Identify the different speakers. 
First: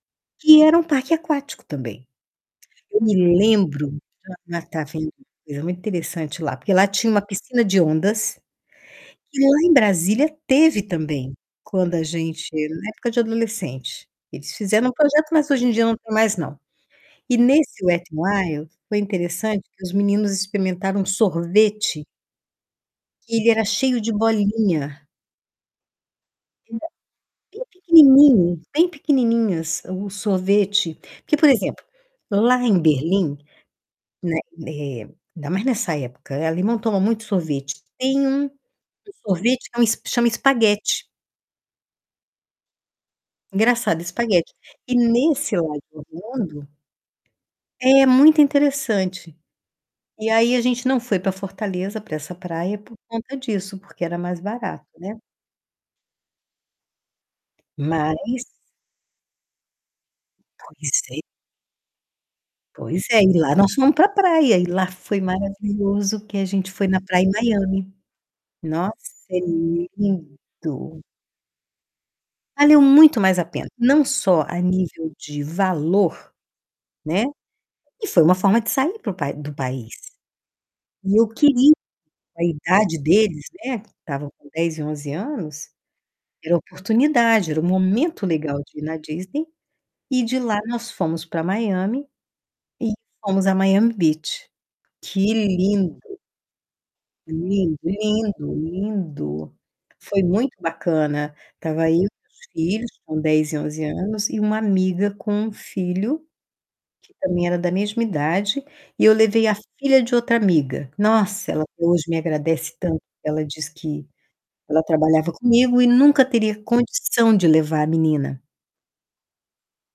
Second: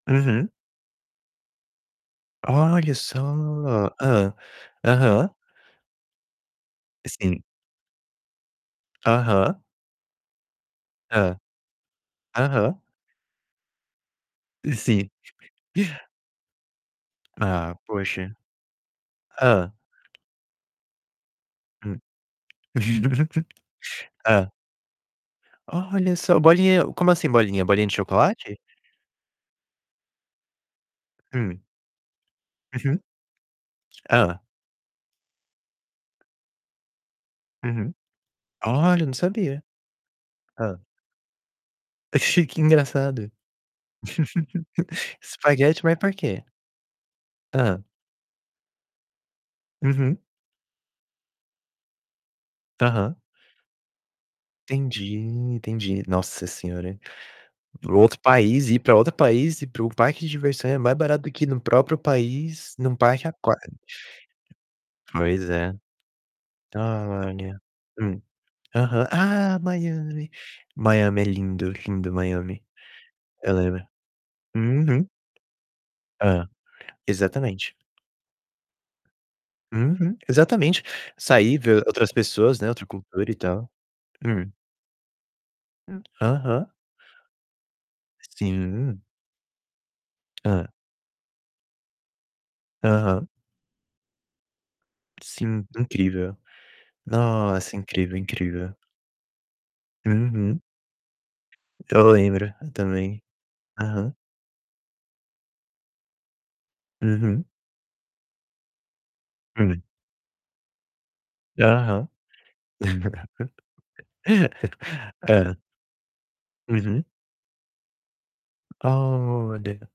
Speaker 1: Uhum.
Speaker 2: Que era um parque aquático também.
Speaker 1: Olha
Speaker 2: Eu
Speaker 1: só.
Speaker 2: me lembro de
Speaker 1: Hã,
Speaker 2: uma [unintelligible]
Speaker 1: aham.
Speaker 2: coisa muito interessante lá, porque lá tinha uma
Speaker 1: Sim.
Speaker 2: piscina de ondas, que
Speaker 1: Aham.
Speaker 2: lá em Brasília teve também
Speaker 1: Hã.
Speaker 2: quando a gente
Speaker 1: Aham.
Speaker 2: na época de adolescente, eles fizeram um
Speaker 1: Sim.
Speaker 2: projeto, mas hoje em dia não tem mais não. E
Speaker 1: Ah,
Speaker 2: nesse Wet'n
Speaker 1: poxa.
Speaker 2: Wild, foi interessante
Speaker 1: Hã.
Speaker 2: que os meninos experimentaram
Speaker 1: Hum.
Speaker 2: sorvete que ele era cheio de
Speaker 1: Hã.
Speaker 2: bolinha.
Speaker 1: Olha só,
Speaker 2: [unintelligible]
Speaker 1: bolinha como assim bolinha?
Speaker 2: bem
Speaker 1: Bolinha de chocolate?
Speaker 2: pequenininho bem pequenininhas o sorvete. Porque, por
Speaker 1: Hum.
Speaker 2: exemplo, lá em
Speaker 1: Uhum.
Speaker 2: Berlim, né,
Speaker 1: Hã.
Speaker 2: eh, ainda mais nessa época, alemão toma muito sorvete.
Speaker 1: Uhum.
Speaker 2: Tem um, que
Speaker 1: Olha, não
Speaker 2: o
Speaker 1: sabia.
Speaker 2: sorvete que é um chama
Speaker 1: Hã.
Speaker 2: espaguete.
Speaker 1: Que engraçado.
Speaker 2: Engraçado, espaguete. E nesse lado
Speaker 1: Espaguete, mas
Speaker 2: do
Speaker 1: por quê?
Speaker 2: mundo
Speaker 1: Hã.
Speaker 2: É, muito interessante.
Speaker 1: Uhum.
Speaker 2: E aí a gente não foi pra Fortaleza, pra essa praia, por
Speaker 1: Aham.
Speaker 2: conta disso, porque era mais barato,
Speaker 1: Entendi,
Speaker 2: né.
Speaker 1: entendi. Nossa Senhora, hein? Para o
Speaker 2: Mas
Speaker 1: outro país ir pra outro país, ir para o parque de diversão é mais
Speaker 2: Pois é.
Speaker 1: barato do que no próprio país, num
Speaker 2: Pois é,
Speaker 1: parque
Speaker 2: e lá nós
Speaker 1: aquático.
Speaker 2: fomos pra praia e lá foi
Speaker 1: Pois é.
Speaker 2: maravilhoso, que a gente foi na praia em
Speaker 1: Olha.
Speaker 2: Miami.
Speaker 1: Hum.
Speaker 2: Nossa,
Speaker 1: Aham.
Speaker 2: é
Speaker 1: Ah, Miami.
Speaker 2: lindo!
Speaker 1: Miami é lindo, lindo Miami.
Speaker 2: Valeu muito mais a
Speaker 1: Eu
Speaker 2: pena,
Speaker 1: lembro
Speaker 2: não só a
Speaker 1: uhum.
Speaker 2: nível de valor,
Speaker 1: Hã.
Speaker 2: né.
Speaker 1: Exatamente.
Speaker 2: E foi uma forma de sair para o pai do país.
Speaker 1: Uhum, exatamente.
Speaker 2: E eu
Speaker 1: Sair,
Speaker 2: queria
Speaker 1: ver outras
Speaker 2: com a
Speaker 1: pessoas, né, outra
Speaker 2: idade
Speaker 1: cultura e
Speaker 2: deles,
Speaker 1: tal.
Speaker 2: né, estavam com
Speaker 1: Hum.
Speaker 2: 10 e 11 anos,
Speaker 1: Hum.
Speaker 2: era a
Speaker 1: Aham.
Speaker 2: oportunidade, era o momento legal de ir na
Speaker 1: Sim.
Speaker 2: Disney e de lá
Speaker 1: Hã.
Speaker 2: nós fomos pra Miami e
Speaker 1: Aham.
Speaker 2: fomos à Miami Beach. Que
Speaker 1: Sim,
Speaker 2: lindo!
Speaker 1: incrível. Nossa,
Speaker 2: Lindo,
Speaker 1: incrível,
Speaker 2: lindo,
Speaker 1: incrível.
Speaker 2: lindo. Foi muito
Speaker 1: Uhum.
Speaker 2: bacana. Estava eu e
Speaker 1: Eu
Speaker 2: meus
Speaker 1: lembro
Speaker 2: filhos,
Speaker 1: também.
Speaker 2: com 10 e 11
Speaker 1: Aham.
Speaker 2: anos, e uma amiga com um filho que também
Speaker 1: Uhum.
Speaker 2: era da mesma idade e eu levei a
Speaker 1: Hum.
Speaker 2: filha de outra amiga. Nossa, ela até hoje
Speaker 1: Aham.
Speaker 2: me agradece tanto, ela diz que ela trabalhava
Speaker 1: Hã.
Speaker 2: comigo e nunca teria
Speaker 1: Uhum.
Speaker 2: condição de levar a menina.
Speaker 1: Olha.